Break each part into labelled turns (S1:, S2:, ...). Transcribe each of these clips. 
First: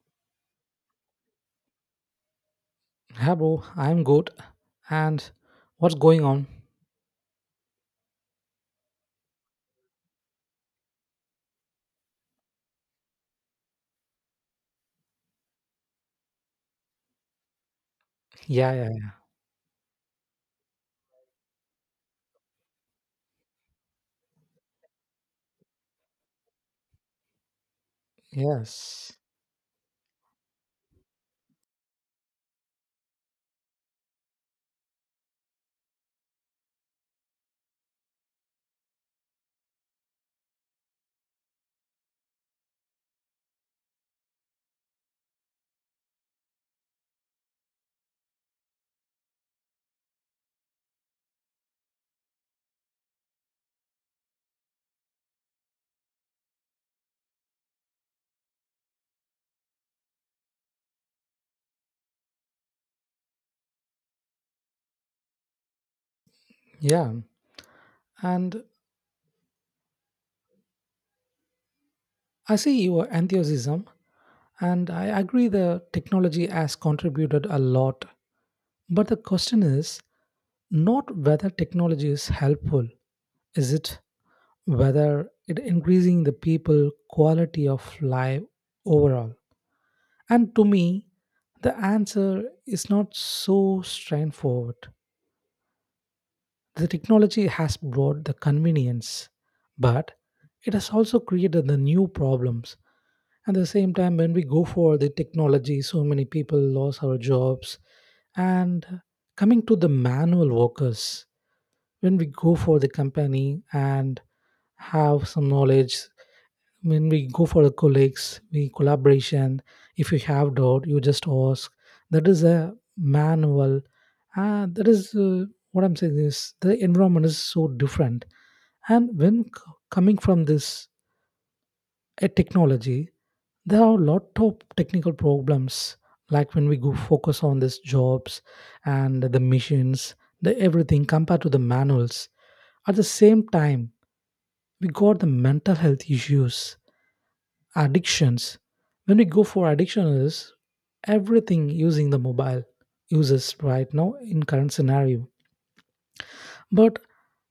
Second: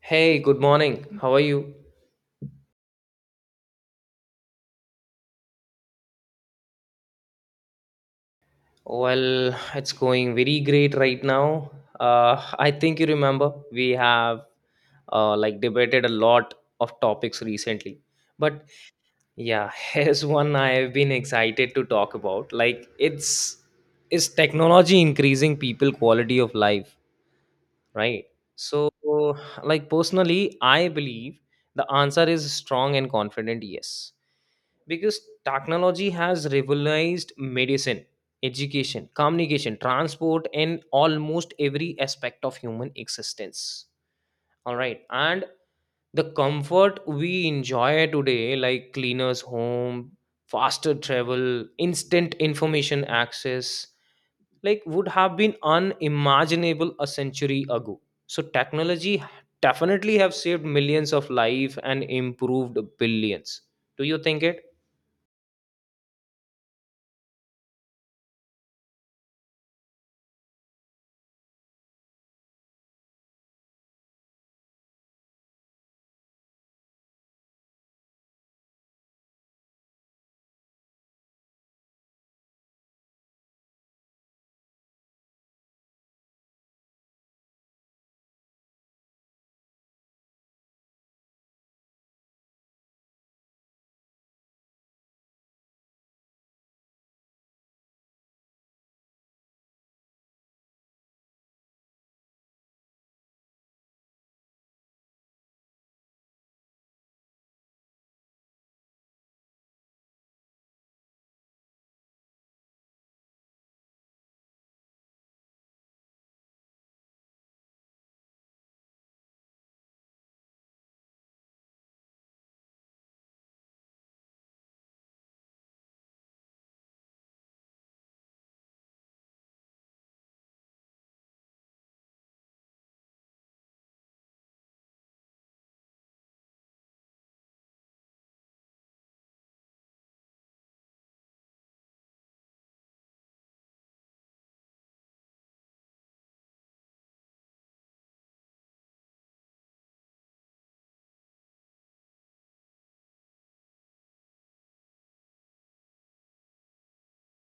S1: Hey, good morning. How are you?
S2: Hi, bro. I'm good. And what's going on?
S1: Well, it's going very great right now. I think you remember we have like debated a lot of topics recently. But
S2: Yeah, yeah,
S1: yeah, here's one I've been excited to talk about. Like it's Is technology increasing people quality of life, right? So
S2: yes,
S1: like personally, I believe the answer is strong and confident yes. Because technology has revolutionized medicine, education, communication, transport and almost every aspect of human existence, all right. And the comfort we enjoy today, like cleaners home, faster travel, instant information access, like would have been unimaginable a century ago. So technology definitely have saved millions of life and improved billions. Do you think it—
S2: yeah. And I see your enthusiasm, and I agree the technology has contributed a lot. But the question is not whether technology is helpful, is it whether it increasing the people quality of life overall? And to me, the answer is not so straightforward. The technology has brought the convenience, but it has also created the new problems. At the same time, when we go for the technology, so many people lost our jobs. And coming to the manual workers, when we go for the company and have some knowledge, when we go for the colleagues we collaboration, if you have doubt you just ask, that is a manual. That is what I'm saying is the environment is so different. And when coming from this a technology, there are a lot of technical problems, like when we go focus on these jobs and the machines, the everything compared to the manuals. At the same time, we got the mental health issues, addictions. When we go for addiction is everything using the mobile uses right now in current scenario. But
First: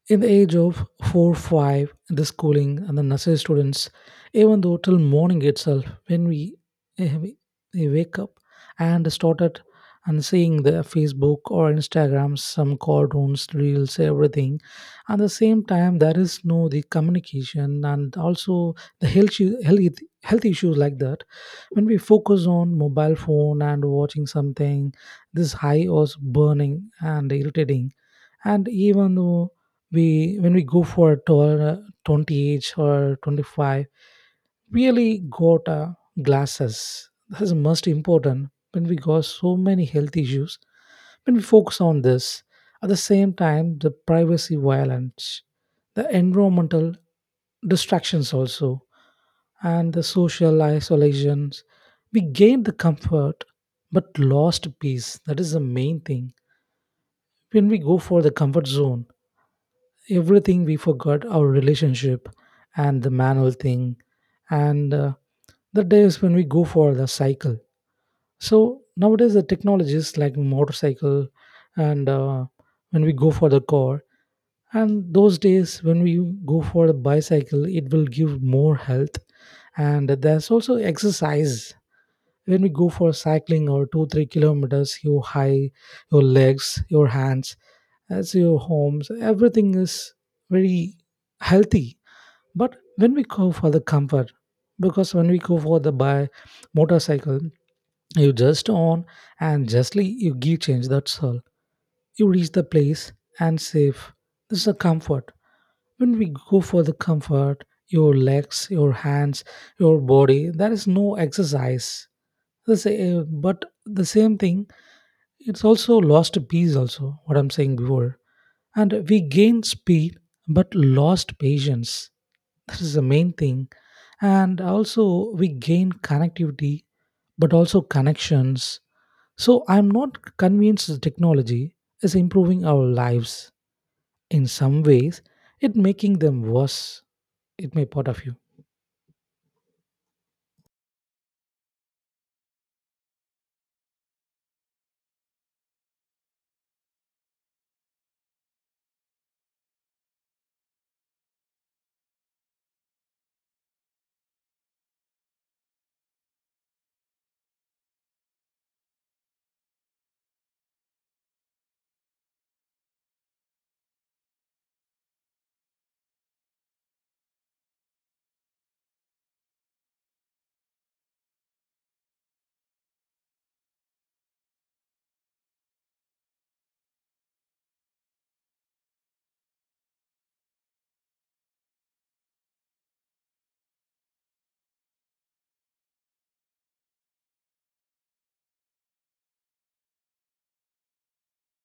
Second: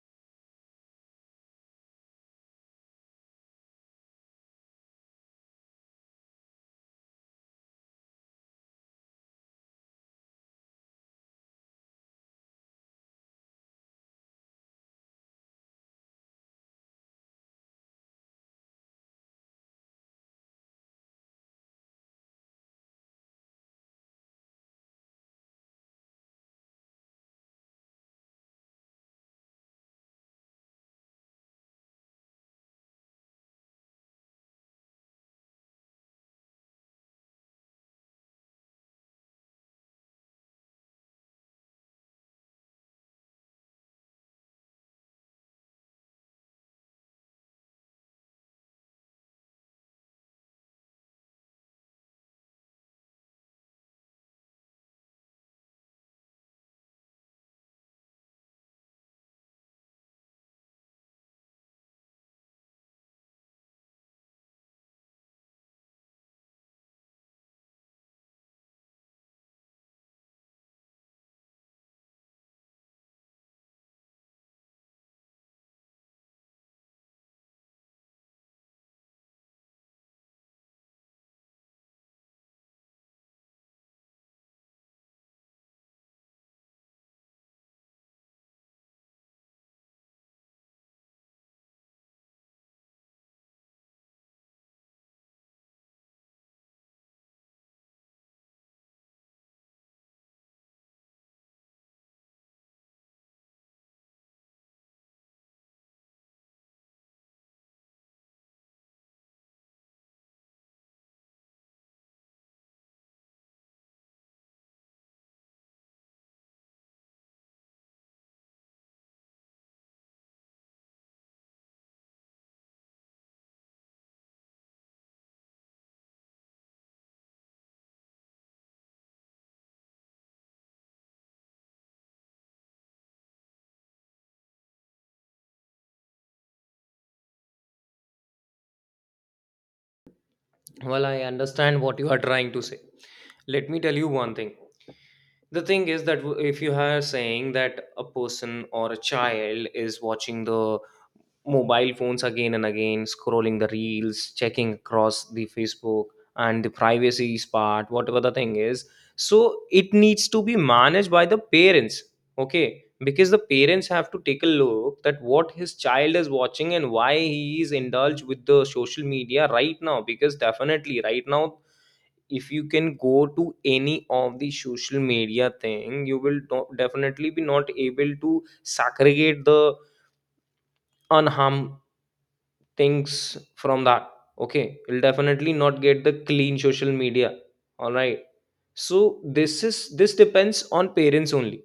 S2: in the age of 4 5, the schooling and the nursery students, even though till morning itself, when we, eh, we wake up and started and seeing the Facebook or Instagram, some cartoons, reels, everything. At the same time, there is no the communication and also the health issues like that. When we focus on mobile phone and watching something, this high was burning and irritating. And even though we when we go for 20 age or 25, really got glasses. That is most important when we got so many health issues when we focus on this. At the same time, the privacy violence, the environmental distractions also, and the social isolations, we gain the comfort but lost peace. That is the main thing. When we go for the comfort zone, everything we forgot our relationship and the manual thing. And the days when we go for the cycle, so nowadays the technologies like motorcycle. And when we go for the car, and those days when we go for the bicycle, it will give more health. And there's also exercise. When we go for cycling or 2-3 kilometers, you high your legs your hands as your homes, everything is very healthy. But when we go for the comfort, because when we go for the buy motorcycle, you just on and justly you give change, that's all. You reach the place and safe. This is a comfort. When we go for the comfort, your legs your hands your body, there is no exercise. The but the same thing, it's also lost a piece also what I'm saying before. And we gained speed but lost patience. That is the main thing. And also, we gain connectivity but also connections. So, I'm not convinced the technology is improving our lives. In some ways, it making them worse, it may part of you.
S1: Well, I understand what you are trying to say. Let me tell you one thing. The thing is that if you are saying that a person or a child is watching the mobile phones again and again, scrolling the reels, checking across the Facebook and the privacy part, whatever the thing is, so it needs to be managed by the parents. Okay, because the parents have to take a look that what his child is watching and why he is indulged with the social media right now. Because definitely right now, if you can go to any of the social media thing, you will definitely be not able to segregate the unharmed things from that. Okay, you'll definitely not get the clean social media, all right. So this depends on parents only,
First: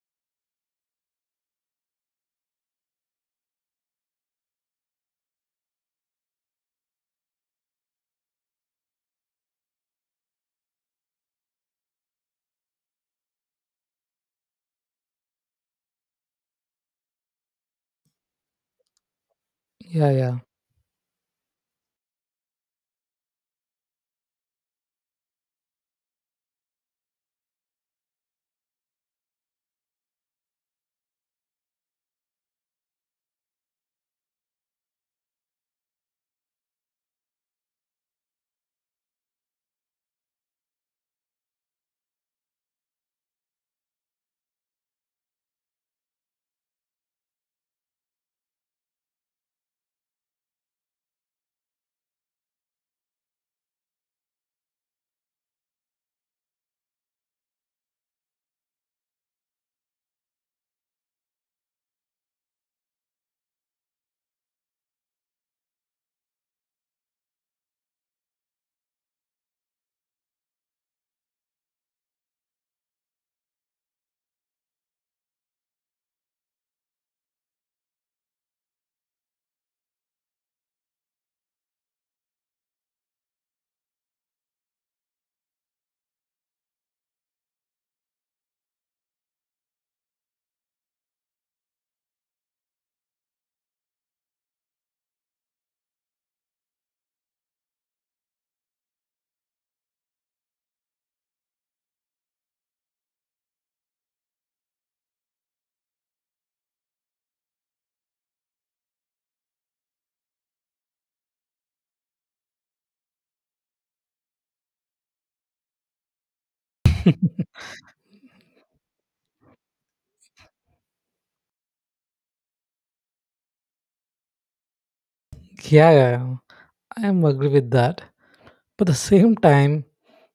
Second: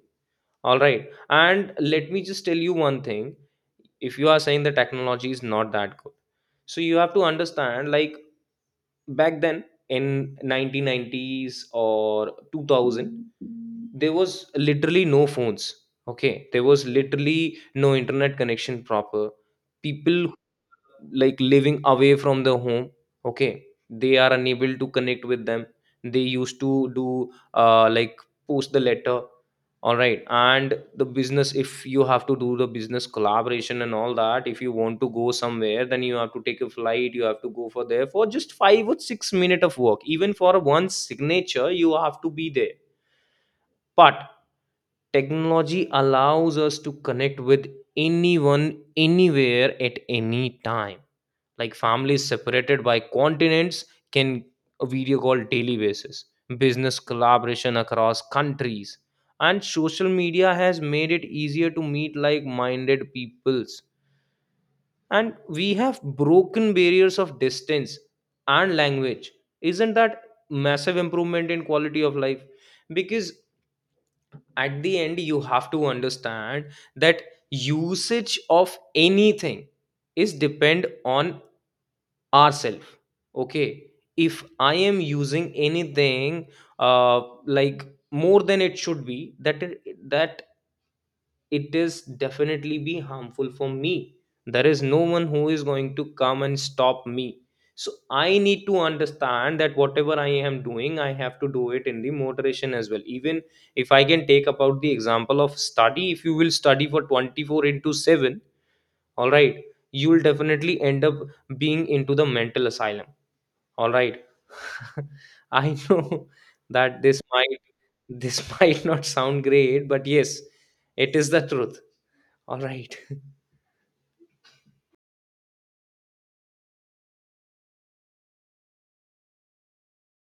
S1: all right. And let me just tell you one thing. If you are saying the technology is not that good, so you have to understand, like back then in 1990s or 2000, there was literally no phones. Okay, there was literally no internet connection proper.
S2: Yeah,
S1: People,
S2: yeah.
S1: like living away from the home, okay, they are unable to connect with them. They used to do like post the letter, all right. And the business, if you have to do the business collaboration and all that, if you want to go somewhere, then you have to take a flight, you have to go for there for just 5 or 6 minutes of work, even for one signature you have to be there. But technology allows us to connect with anyone, anywhere at any time. Like families separated by continents can video call daily basis, business collaboration across countries, and social media has made it easier to meet like minded peoples, and we have broken barriers of distance and language. Isn't that massive improvement in quality of life? Because at the end you have to understand that usage of anything is depend on ourself. Okay, if I am using anything, uh like more than it should be, that it is definitely be harmful for me. There is no one who is going to come and stop me. So I need to understand that whatever I am doing, I have to do it in the moderation as well. Even if I can take about the example of study, if you will study for 24 into 7, all right, you will definitely end up being into the mental asylum, all right. I know that this might this might not sound great, but yes, it is the truth. All right.
S2: Yeah, yeah, yeah. I am agree with that. But at the same time,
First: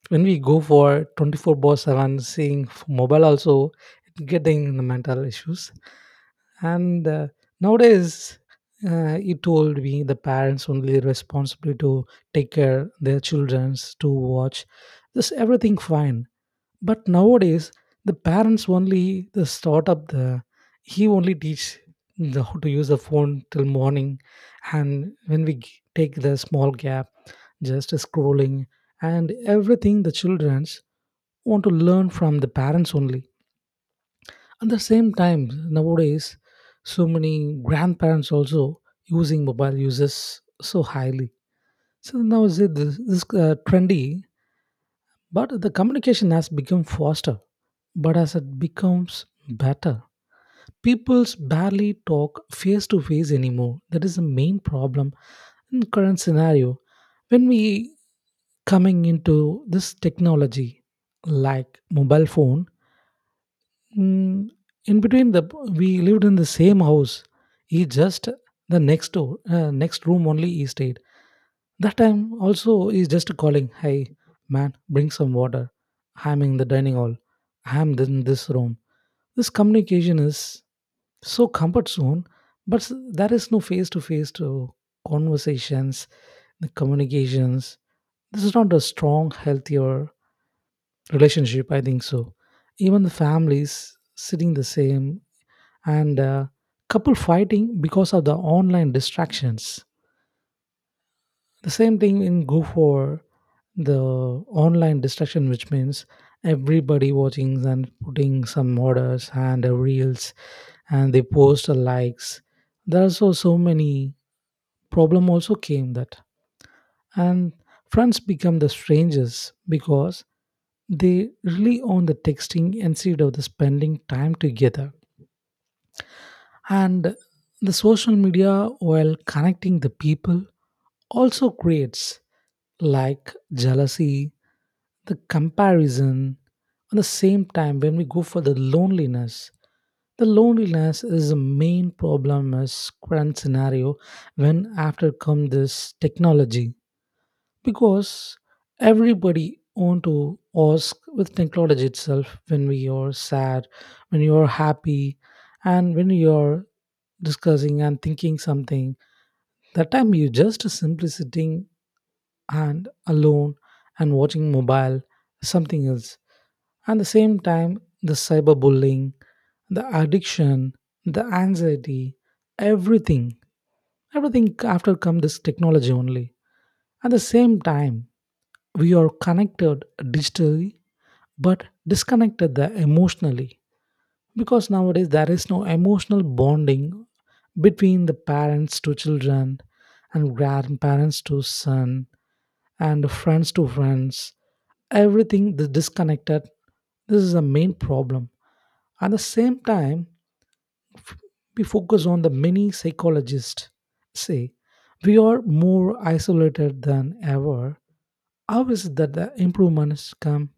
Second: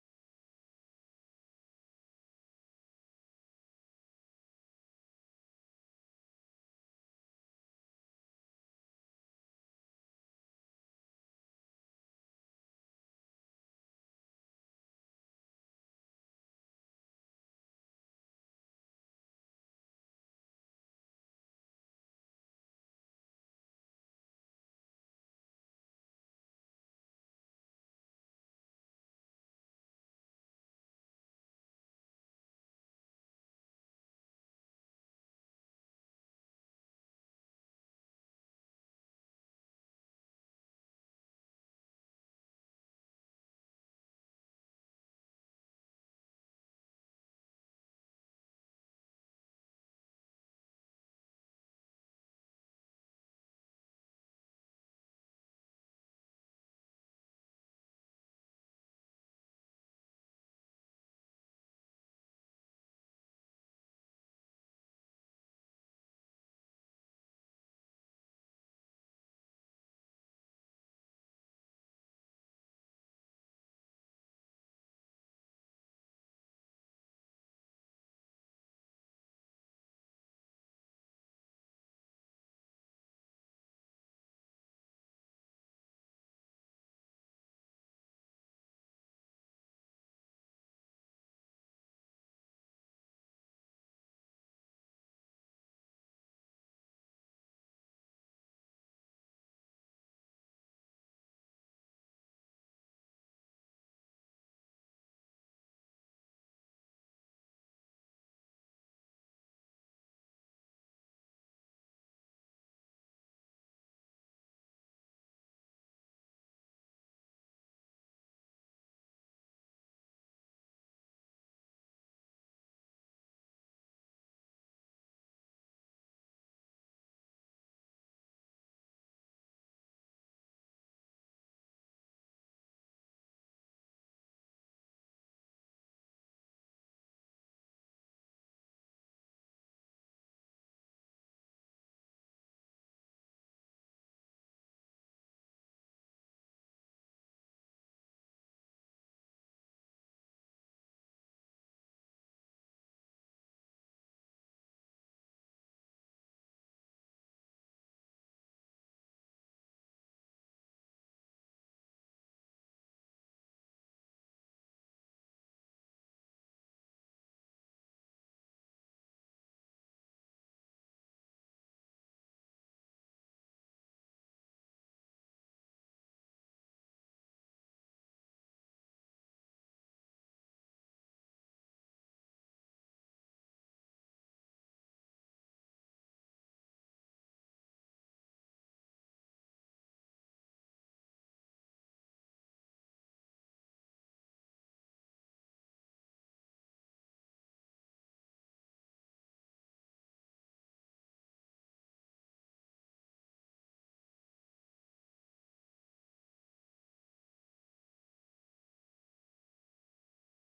S2: when we go for 24 by 7 seeing mobile also, it getting the mental issues. And nowadays, it told me the parents only responsible to take care their childrens to watch this everything fine. But nowadays, the parents only the start up the he only teach how to use the phone till morning. And when we take the small gap just scrolling, and everything the childrens want to learn from the parents only. At the same time, nowadays, so many grandparents also using mobile uses so highly. So now is it this trendy, but the communication has become faster. But as it becomes better, people's barely talk face to face anymore. That is the main problem in current scenario. When we coming into this technology like mobile phone. Mm, in between the we lived in the same house. He just the next door, next room only he stayed. That time also he's just calling, "Hey man, bring some water. I'm in the dining hall. I'm in this room." This communication is so comfort zone, but there is no face to face to conversations, the communications. This is not a strong, healthier relationship. I think so. Even the families sitting the same, and couple fighting because of the online distractions. The same thing in Go for the online distraction, which means everybody watching and putting some orders and reels, and they post a likes. There are so many problem also came that. And friends become the strangers because they rely on the texting instead of the spending time together, and the social media while connecting the people also creates like jealousy, the comparison. At the same time, when we go for the loneliness, the loneliness is the main problem as current scenario when after come this technology, because everybody want to ask with technology itself. When we are sad, when you are happy, and when you are discussing and thinking something, that time you just simply sitting and alone and watching mobile something else. And the same time, the cyberbullying, the addiction, the anxiety, everything, everything after come this technology only. At the same time, we are connected digitally but disconnected the emotionally, because nowadays there is no emotional bonding between the parents to children and grandparents to son and friends to friends. Everything is disconnected. This is the main problem. At the same time, we focus on the many psychologists say we are more isolated than ever. How is it that the improvements come?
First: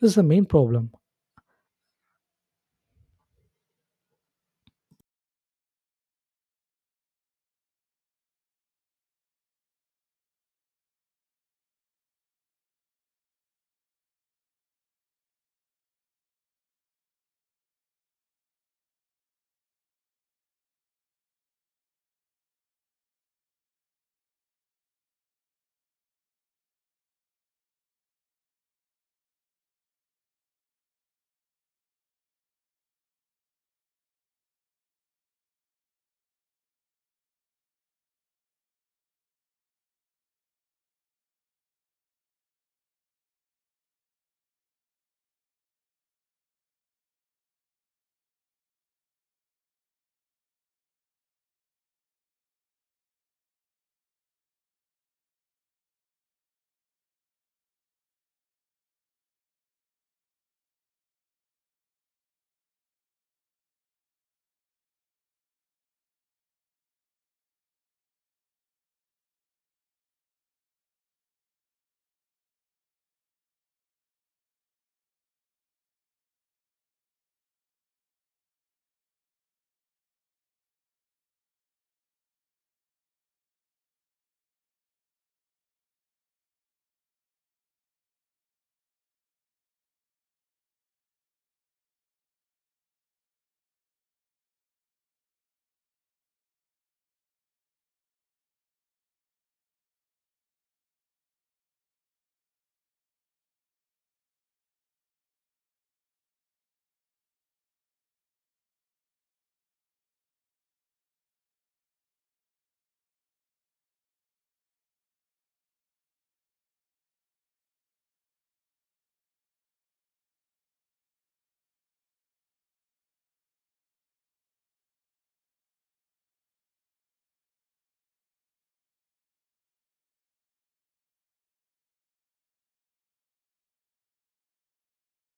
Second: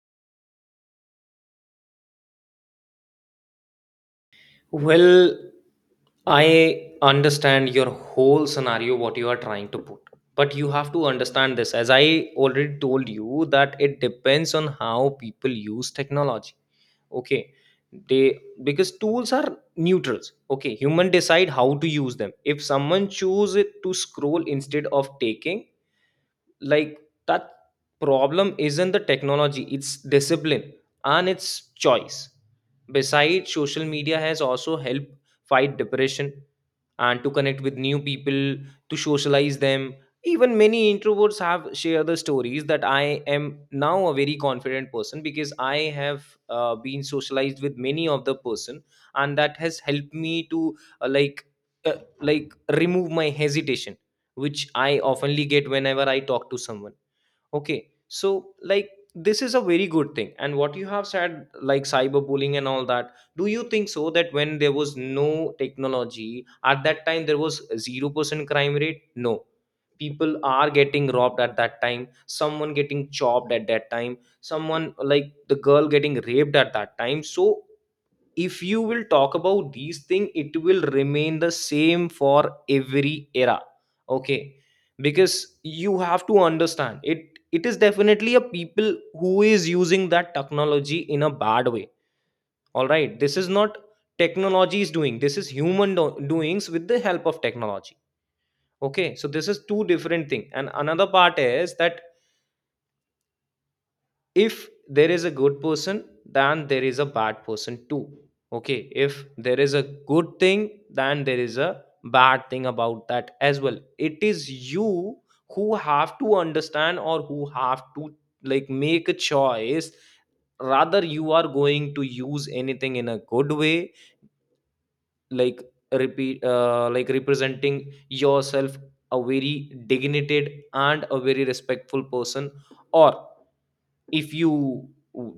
S2: This is the main problem.
S1: Well, I understand your whole scenario, what you are trying to put. But you have to understand this. As I already told you, that it depends on how people use technology. Okay, they— because tools are neutrals. Okay, human decide how to use them. If someone choose it to scroll instead of taking, like that, problem isn't the technology, it's discipline and it's choice. Besides, social media has also helped fight depression and to connect with new people, to socialize them. Even many introverts have shared the stories that I am now a very confident person because I have been socialized with many of the person, and that has helped me to uh, like remove my hesitation which I oftenly get whenever I talk to someone. Okay, so like this is a very good thing. And what you have said, like cyberbullying and all that, do you think so that when there was no technology at that time there was 0% crime rate? No, people are getting robbed at that time. Someone getting chopped at that time. Someone like the girl getting raped at that time. So if you will talk about these things, it will remain the same for every era. Okay, because you have to understand it, it is definitely a people who is using that technology in a bad way, all right. This is not technology is doing, this is human doings with the help of technology. Okay, so this is two different thing. And another part is that if there is a good person, then there is a bad person too. Okay, if there is a good thing, then there is a bad thing about that as well. It is you who have to understand, or who have to like make a choice, rather you are going to use anything in a good way. Like repeat like representing yourself a very dignified and a very respectful person. Or if you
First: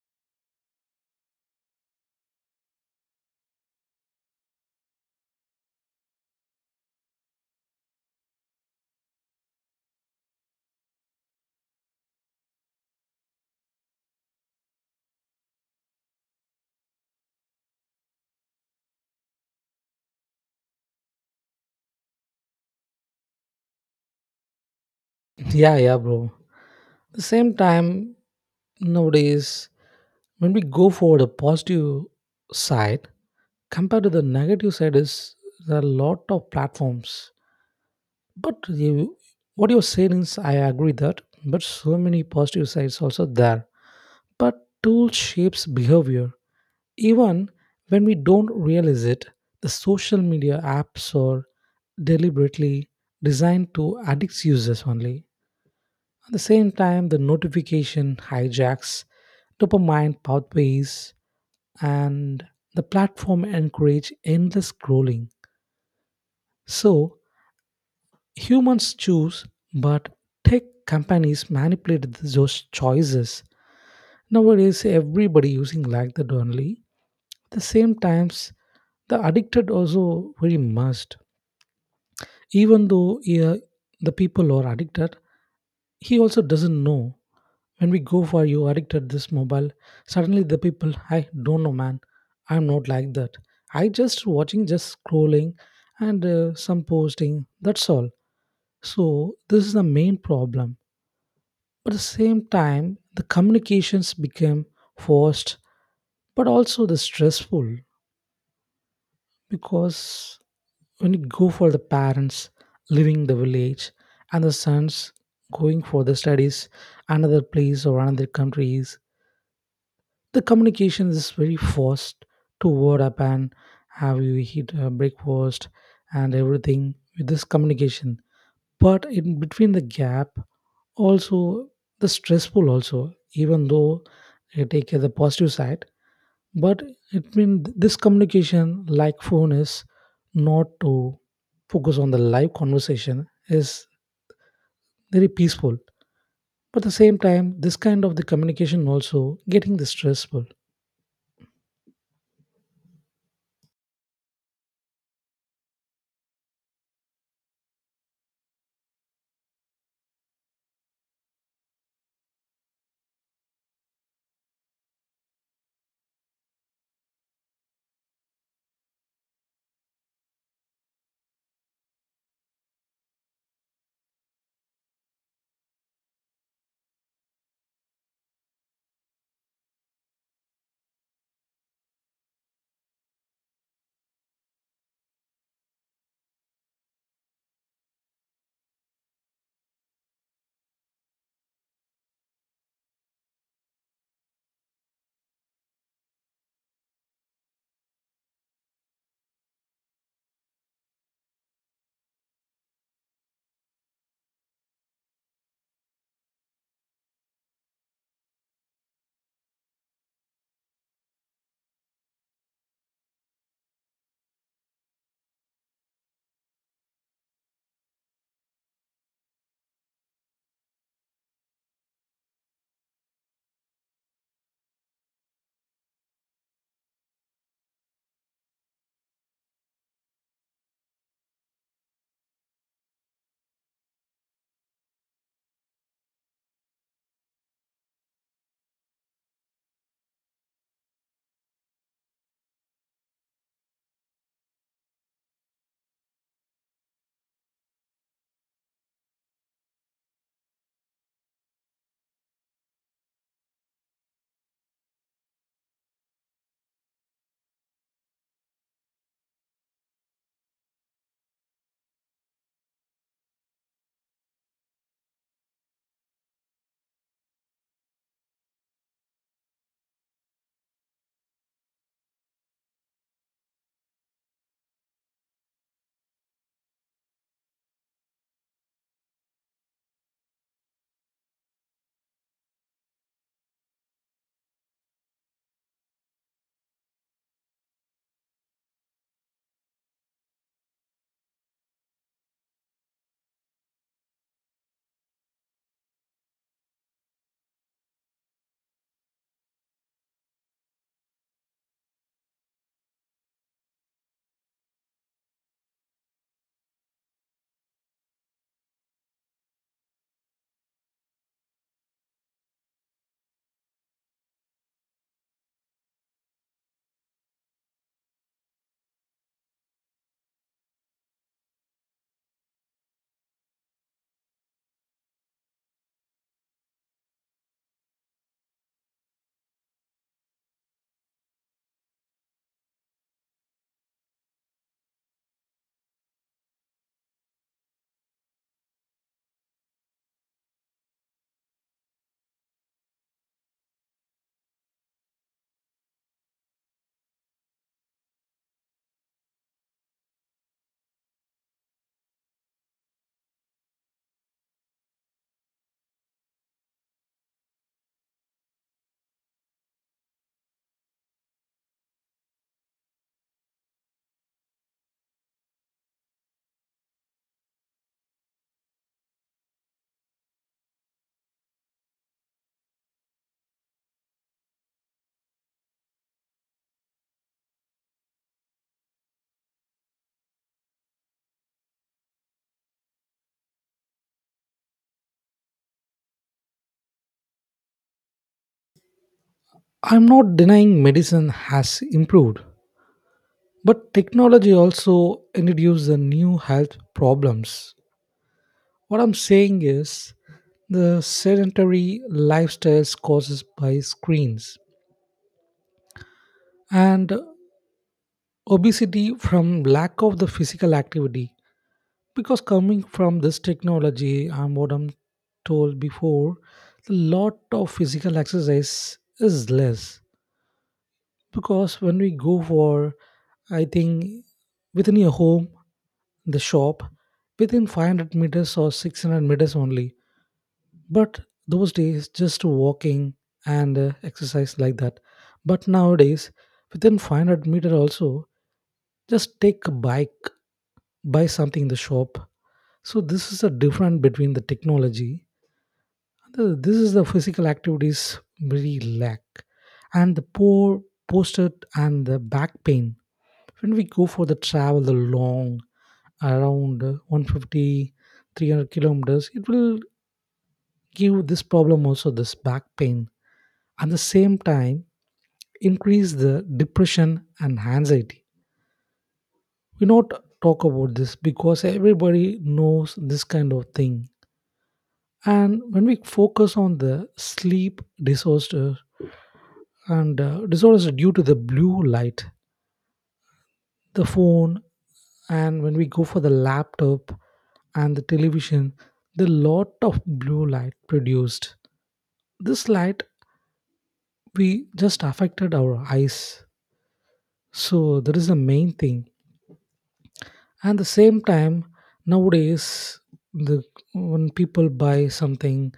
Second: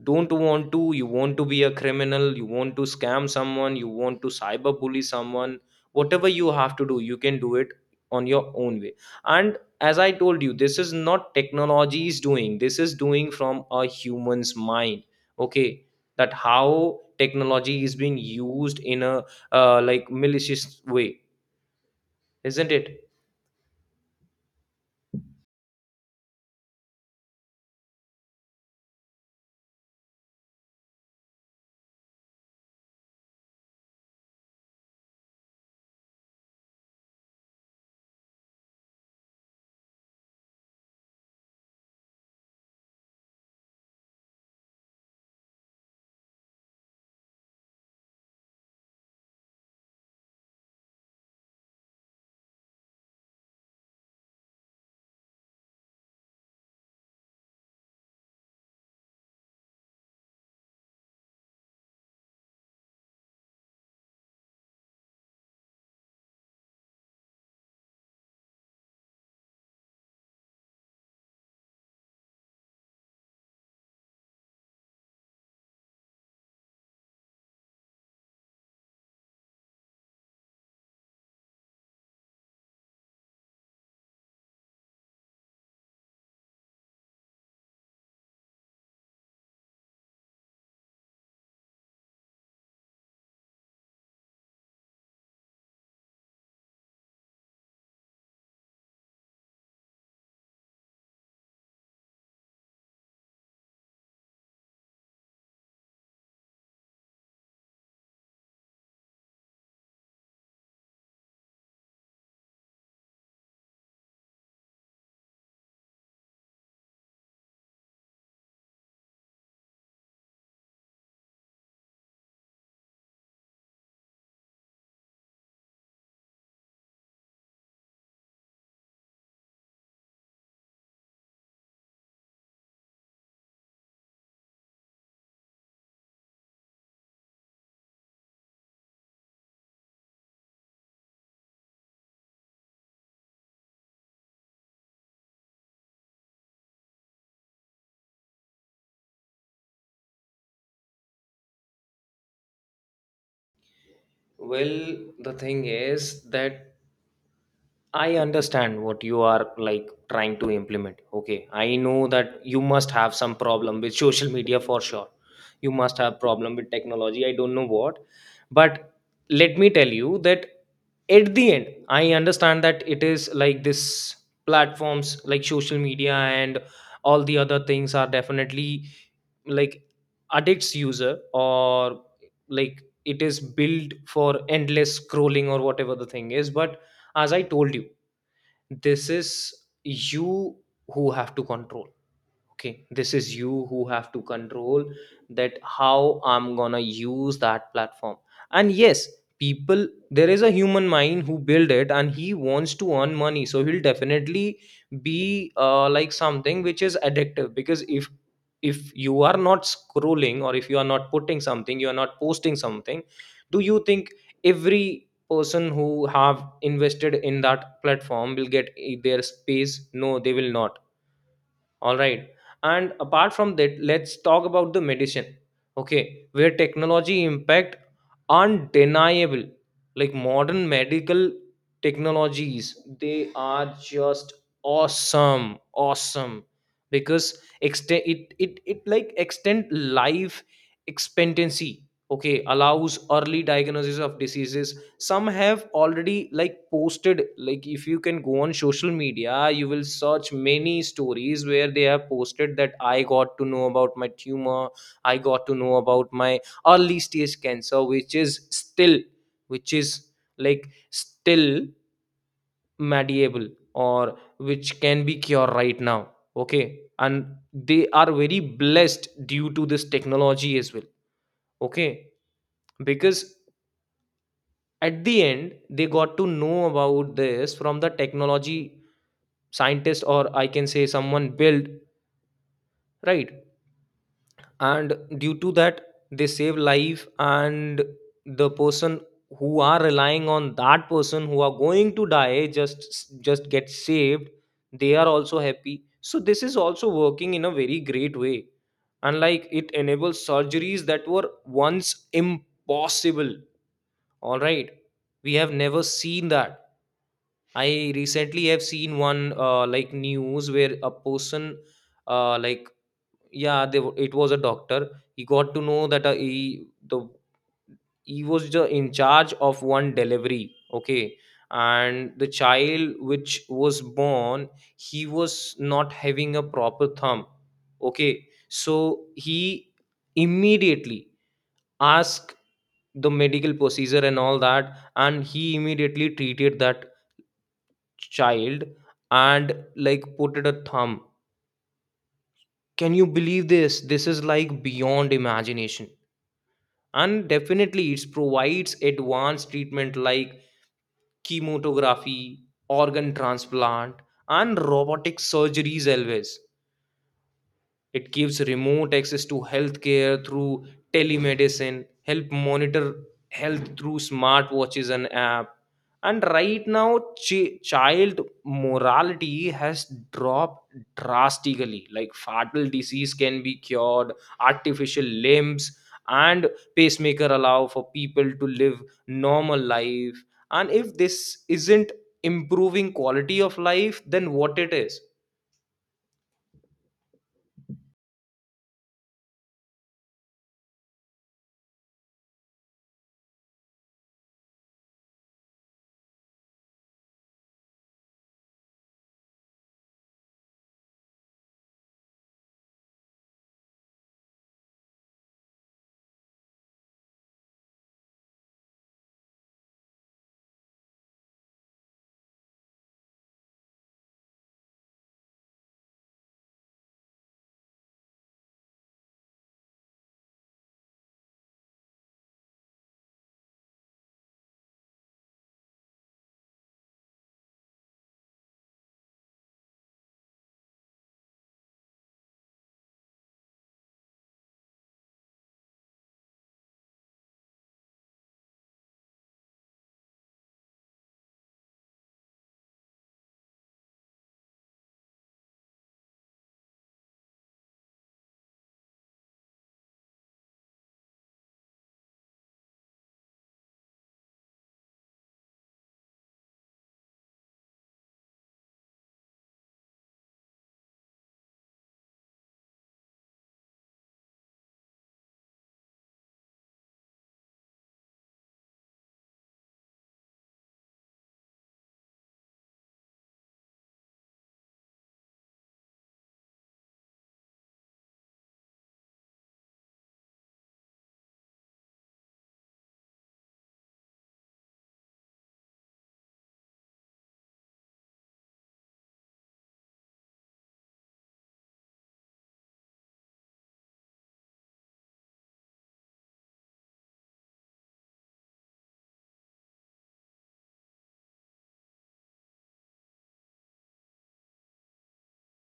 S1: don't want to, you want to be a criminal, you want to scam someone, you want to cyber bully someone, whatever you have to do, you can do it on your own way. And as I told you, this is not technology is doing, this is doing from a human's mind. Okay, that how technology is being used in a like malicious way, isn't it?
S2: Yeah, yeah, bro. The same time, nowadays, when we go for the positive side compared to the negative side, is there are a lot of platforms. But you, what you're saying is, I agree that. But so many positive sides also there. But tool shapes behavior. Even when we don't realize it, the social media apps are deliberately designed to addict users only. At the same time, the notification hijacks dopamine pathways and the platform encourage endless scrolling. So humans choose, but tech companies manipulate those choices. Nowadays, everybody using like that only. At the same times, the addicted also very must. Even though yeah, the people are addicted. He also doesn't know when we go for you addicted this mobile, suddenly the people. I don't know man, I'm not like that. I just watching just scrolling and some posting, that's all. So this is the main problem, but at the same time the communications became forced but also the stressful. Because when you go for the parents leaving the village and the sons going for the studies another place or another countries, the communication is very fast to word up and have you eat breakfast and everything with this communication. But in between the gap also the stressful also, even though you take the positive side, but it means this communication like phone is not to focus on the live conversation, is very peaceful, but at the same time this kind of the communication also getting the stressful.
S1: Well, the thing is that I understand what you are like trying to implement. Okay, I know that you must have some problem with social media for sure. You must have problem with technology. I don't know what, but let me tell you that at the end, I understand that it is like this. Platforms like social media and all the other things are definitely like addicts user, or like it is built for endless scrolling or whatever the thing is. But as I told you, this is you who have to control. Okay, this is you who have to control that how I'm gonna use that platform. And yes, people, there is a human mind who build it and he wants to earn money, so he'll definitely be like something which is addictive. Because if you are not scrolling, or if you are not putting something, you are not posting something, do you think every person who have invested in that platform will get their space? No, they will not, all right. And apart from that, let's talk about the medicine. Okay, where technology impact undeniable. Like modern medical technologies, they are just awesome awesome. Because extend it like extend life expectancy. Okay, allows early diagnosis of diseases. Some have already like posted, like if you can go on social media, you will search many stories where they have posted that I got to know about my tumor, I got to know about my early stage cancer which is still, which is like still mediable, or which can be cured right now. Okay, and they are very blessed due to this technology as well. Okay, because at the end they got to know about this from the technology scientist, or I can say someone built, right. And due to that, they save life, and the person who are relying on that person who are going to die just get saved, they are also happy. So this is also working in a very great way. And like it enables surgeries that were once impossible, all right. We have never seen that. I recently have seen one like news where a person uh, like yeah it was a doctor. He got to know that he was the in charge of one delivery, okay. And the child which was born, he was not having a proper thumb. Okay, so he immediately asked the medical procedure and all that, and he immediately treated that child and like put it a thumb. Can you believe this? This is like beyond imagination. And definitely it provides advanced treatment like chemotherapy, organ transplant and robotic surgeries always. It gives remote access to healthcare through telemedicine, help monitor health through smartwatches and app. And right now, child morality has dropped drastically. Like fatal disease can be cured, artificial limbs and pacemaker allow for people to live normal life. And if this isn't improving quality of life, then what it is?
S2: I'm not denying medicine has improved, but technology also introduced the new health problems. What I'm saying is the sedentary lifestyles causes by screens and obesity from lack of the physical activity, because coming from this technology and what I'm told before, a lot of physical exercise is less. Because when we go for, I think, within your home the shop within 500 meters or 600 meters only, but those days just walking and exercise like that. But nowadays within 500-meter also, just take a bike, buy something in the shop. So this is a difference between the technology. This is the physical activities very lack, and the poor posted and the back pain. When we go for the travel the long around 150 kilometers, it will give this problem also, this back pain. At the same time, increase the depression and anxiety, we not talk about this because everybody knows this kind of thing. And when we focus on the sleep disorder and disorders are due to the blue light, the phone, and when we go for the laptop and the television, the lot of blue light produced. This light we just affected our eyes, so that is the main thing. And the same time, nowadays, the when people buy something,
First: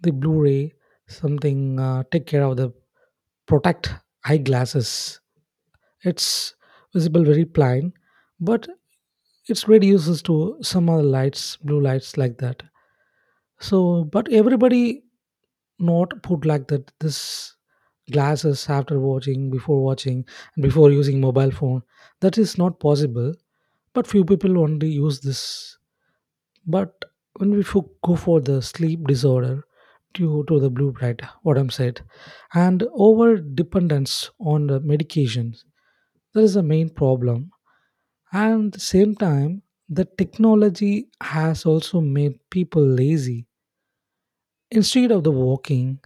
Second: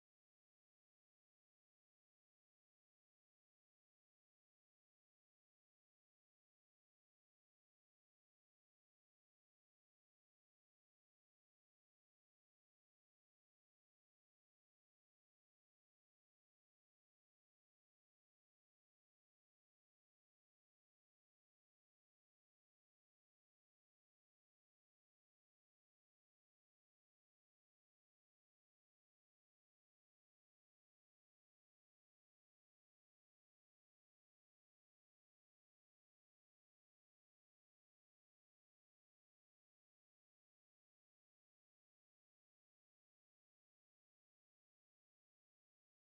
S2: the Blu-ray, something take care of the protect eyeglasses. It's visible very plain, but it's reduces to some other lights, blue lights like that. So, but everybody not put like that. This glasses after watching, before watching, and before using mobile phone. That is not possible. But few people only use this, but when we go for the sleep disorder due to the blue light, what I'm said, and over dependence on the medications, that is the main problem. And at the same time, the technology has also made people lazy. Instead of the walking,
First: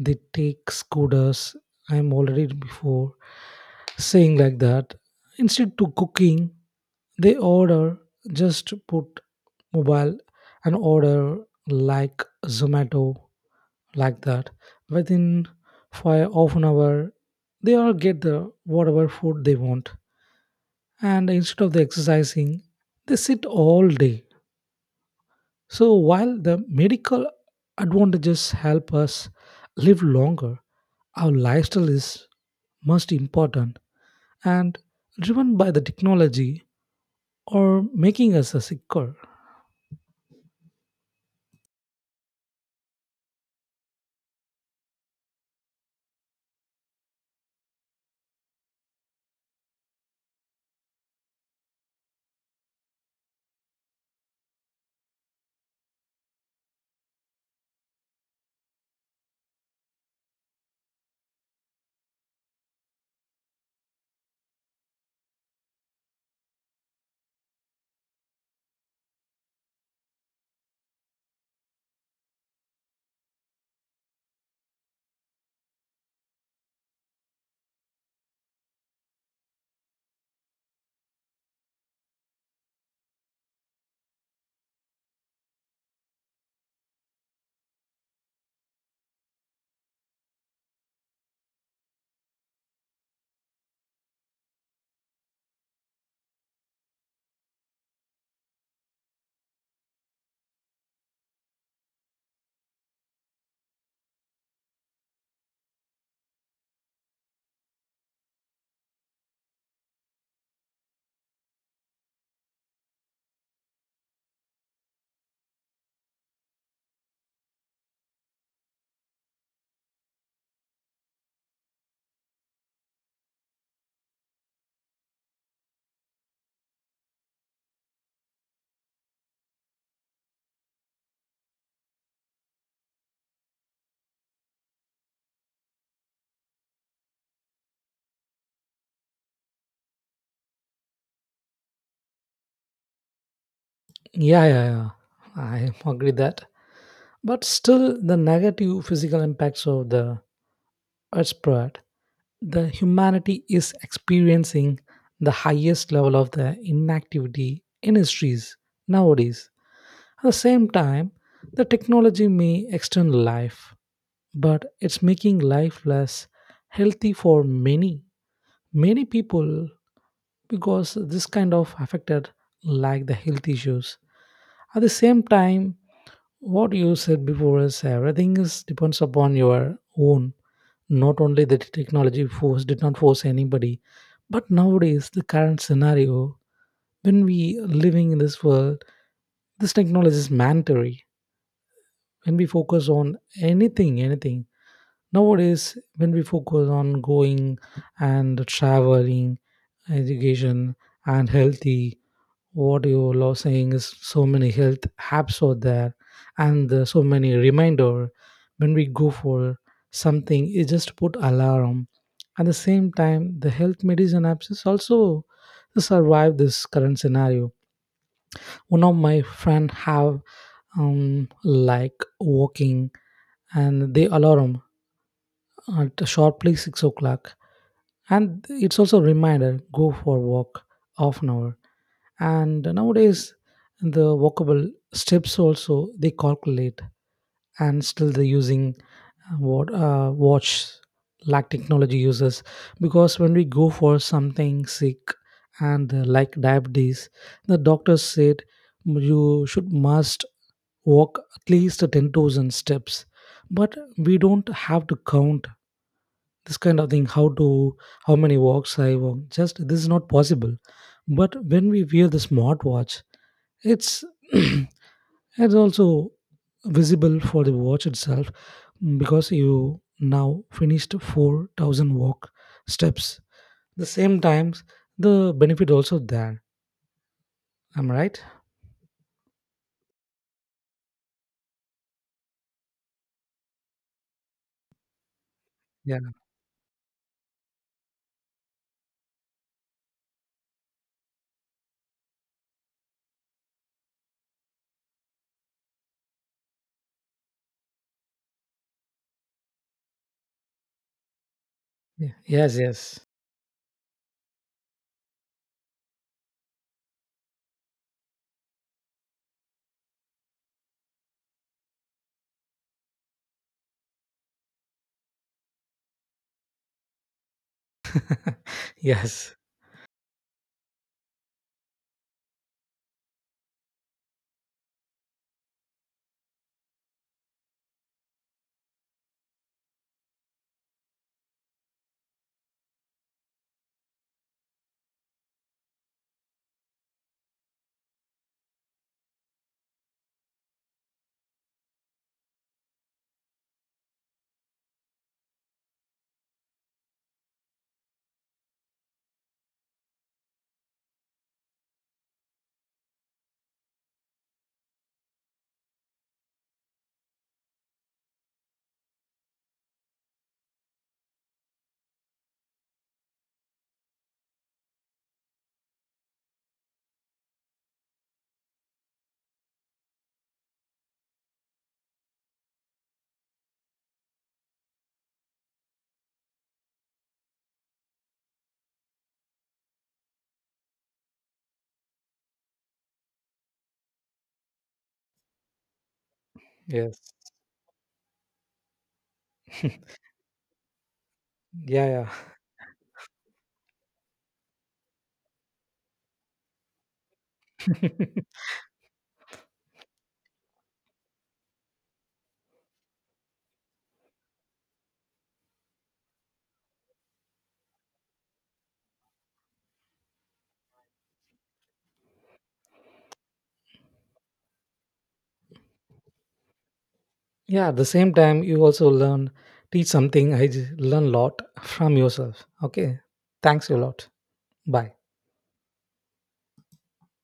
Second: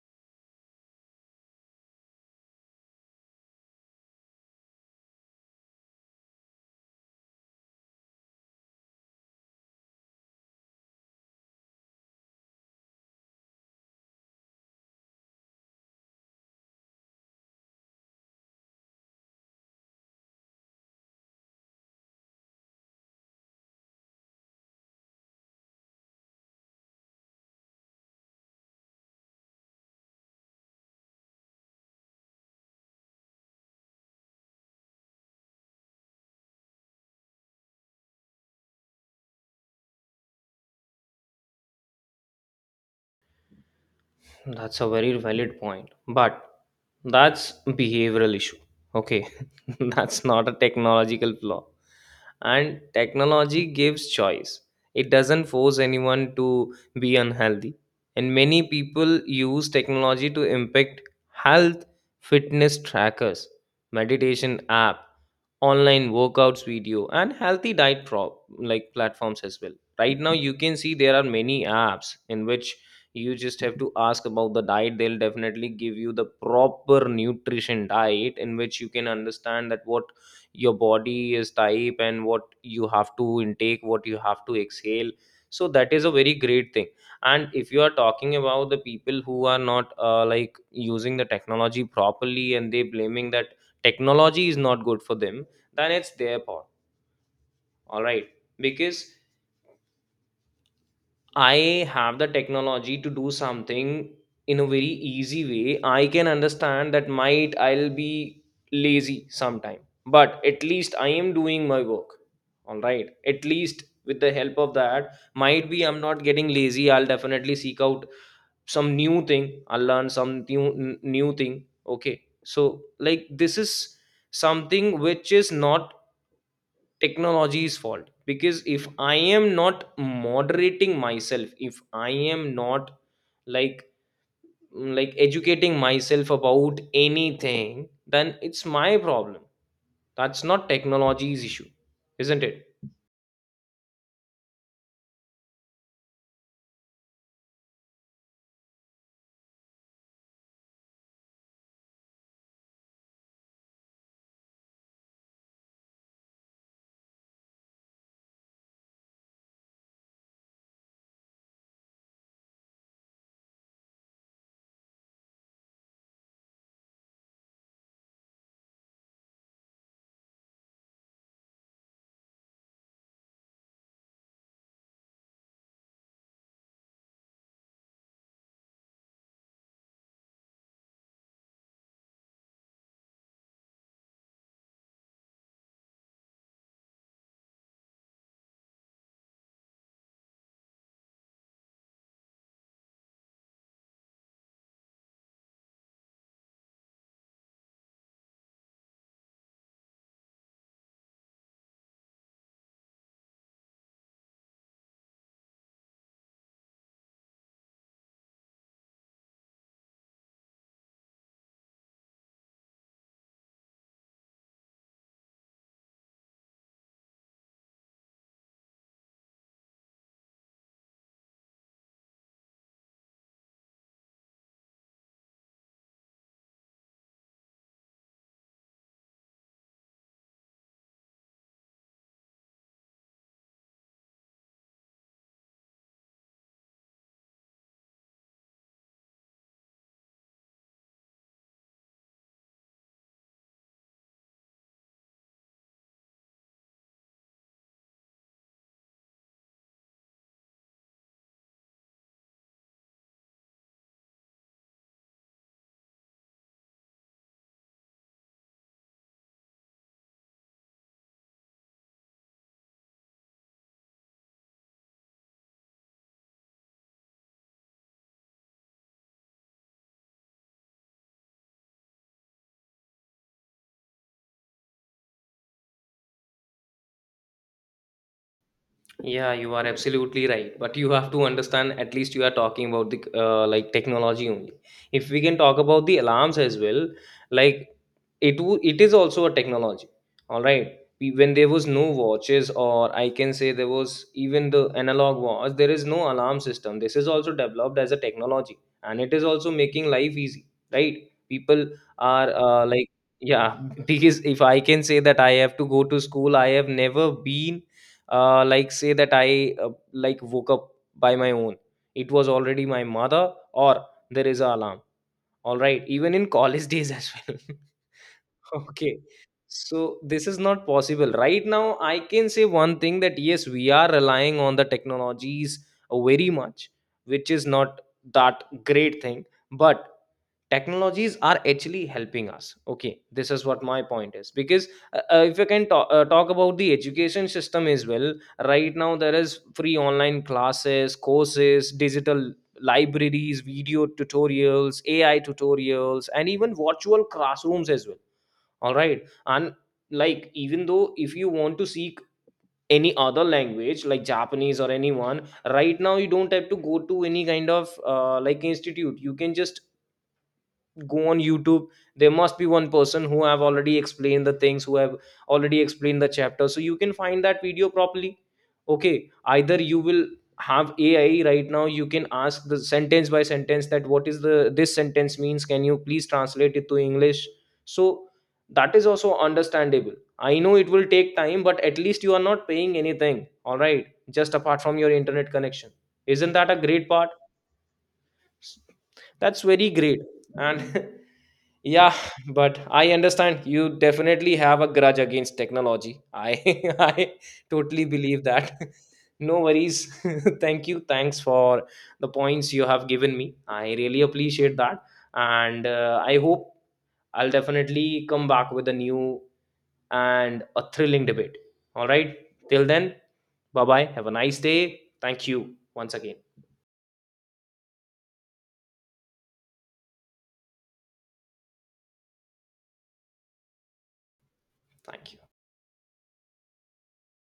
S2: they take scooters. I'm already before saying like that. Instead to cooking they order, just put mobile and order like zomato like that, within five half an hour they all get the whatever food they want. And instead of the exercising they sit all day. So while the medical advantages help us live longer, our lifestyle is most important and driven by the technology, or making us a sicker.
S1: That's a very valid point, but that's behavioral issue. Okay, that's not a technological flaw. And technology gives choice. It doesn't force anyone to be unhealthy. And many people use technology to impact health, fitness trackers, meditation app, online workouts video, and healthy diet prop like platforms as well. Right now, you can see there are many apps in which you just have to ask about the diet, they'll definitely give you the proper nutrition diet in which you can understand that what your body is type and what you have to intake, what you have to exhale. So that is a very great thing. And if you are talking about the people who are not like using the technology properly and they blaming that technology is not good for them, then it's their fault, all right? Because I have the technology to do something in a very easy way, I can understand that might I'll be lazy sometime, but at least I am doing my work. All right. At least with the help of that, might be I'm not getting lazy. I'll definitely seek out some new thing. I'll learn some new thing. Okay. So like this is something which is not technology's fault, because if I am not moderating myself, if I am not, like, educating myself about anything, then it's my problem. That's not technology's issue, isn't it?
S2: Yeah, yeah, yeah. I agree that. But still, the negative physical impacts of the earth spread, the humanity is experiencing the highest level of the inactivity in histories nowadays. At the same time, the technology may extend life, but it's making life less healthy for many, many people, because this kind of affected like the health issues. At the same time, what you said before is everything is depends upon your own. Not only the technology force did not force anybody, but nowadays the current scenario when we living in this world, this technology is mandatory. When we focus on anything, anything nowadays, when we focus on going and traveling, education and healthy, what you are saying is so many health apps out there and so many reminder when we go for something you just put alarm. At the same time, the health medicine apps is also survive this current scenario. One of my friend have, like walking and they alarm at sharply 6 o'clock, and it's also reminder go for walk half an hour. And nowadays the walkable steps also they calculate, and still they're using what watch like technology uses. Because when we go for something sick and like diabetes, the doctor said you should must walk at least 10,000 steps. But we don't have to count this kind of thing how many walks I walk, just this is not possible. But when we wear the smartwatch, it's it's also visible for the watch itself. Mm, because you now finished 4,000 walk steps. The same times the benefit also there. Am I right?
S1: Yeah, you are absolutely right. But you have to understand, at least you are talking about the like technology only. If we can talk about
S2: Yeah.
S1: the alarms as well, like it is also a technology. All right. When there was no watches, or I can say there was even the analog watch, there is no alarm system. This is also developed as a technology, and it is also making life easy, right? People
S2: Yeah.
S1: are
S2: Yes,
S1: like,
S2: yes.
S1: yeah, because if I can say that I have to go to school, I have never been like say that I like woke up by my own. It was already my mother, or there is a alarm. All right, even in college days as well. Okay.
S2: Yes.
S1: So this is not possible. Right now I can say one thing, that yes, we are relying on the technologies very much, which is not that great thing, but technologies are actually helping us. Okay, this is what my point is. Because if you can talk about the education system as well, right now there is free online classes, courses, digital libraries, video tutorials, AI tutorials, and even virtual classrooms as well. All right. And like, even though if you want to seek any other language like Japanese or anyone, right now you don't have to go to any kind of like institute. You can just go on YouTube. There must be one person who have already explained the things, who have already explained the chapter, so you can find that video properly. Okay. Either you will have AI. Right now you can ask the sentence by sentence, that what is the this sentence means, can you please translate it to English? So that is also understandable. I know it will take time, but at least you are not paying anything. All right, just apart from your internet connection. Isn't that a great
S2: Yes.
S1: part? That's very great. And yeah,
S2: Yeah,
S1: but I understand you definitely have a grudge against technology. I I totally believe
S2: yeah.
S1: that. No worries. Thank you. Thanks for the points you have given me. I really appreciate that. And I hope I'll definitely come back with a new and a thrilling debate. All right. Till then, bye bye. Have a nice day. Thank you once again.
S2: Yeah, at the same time you also learn teach something. I learn a lot from yourself. Okay. Thanks a lot. Bye.
S1: Thank you.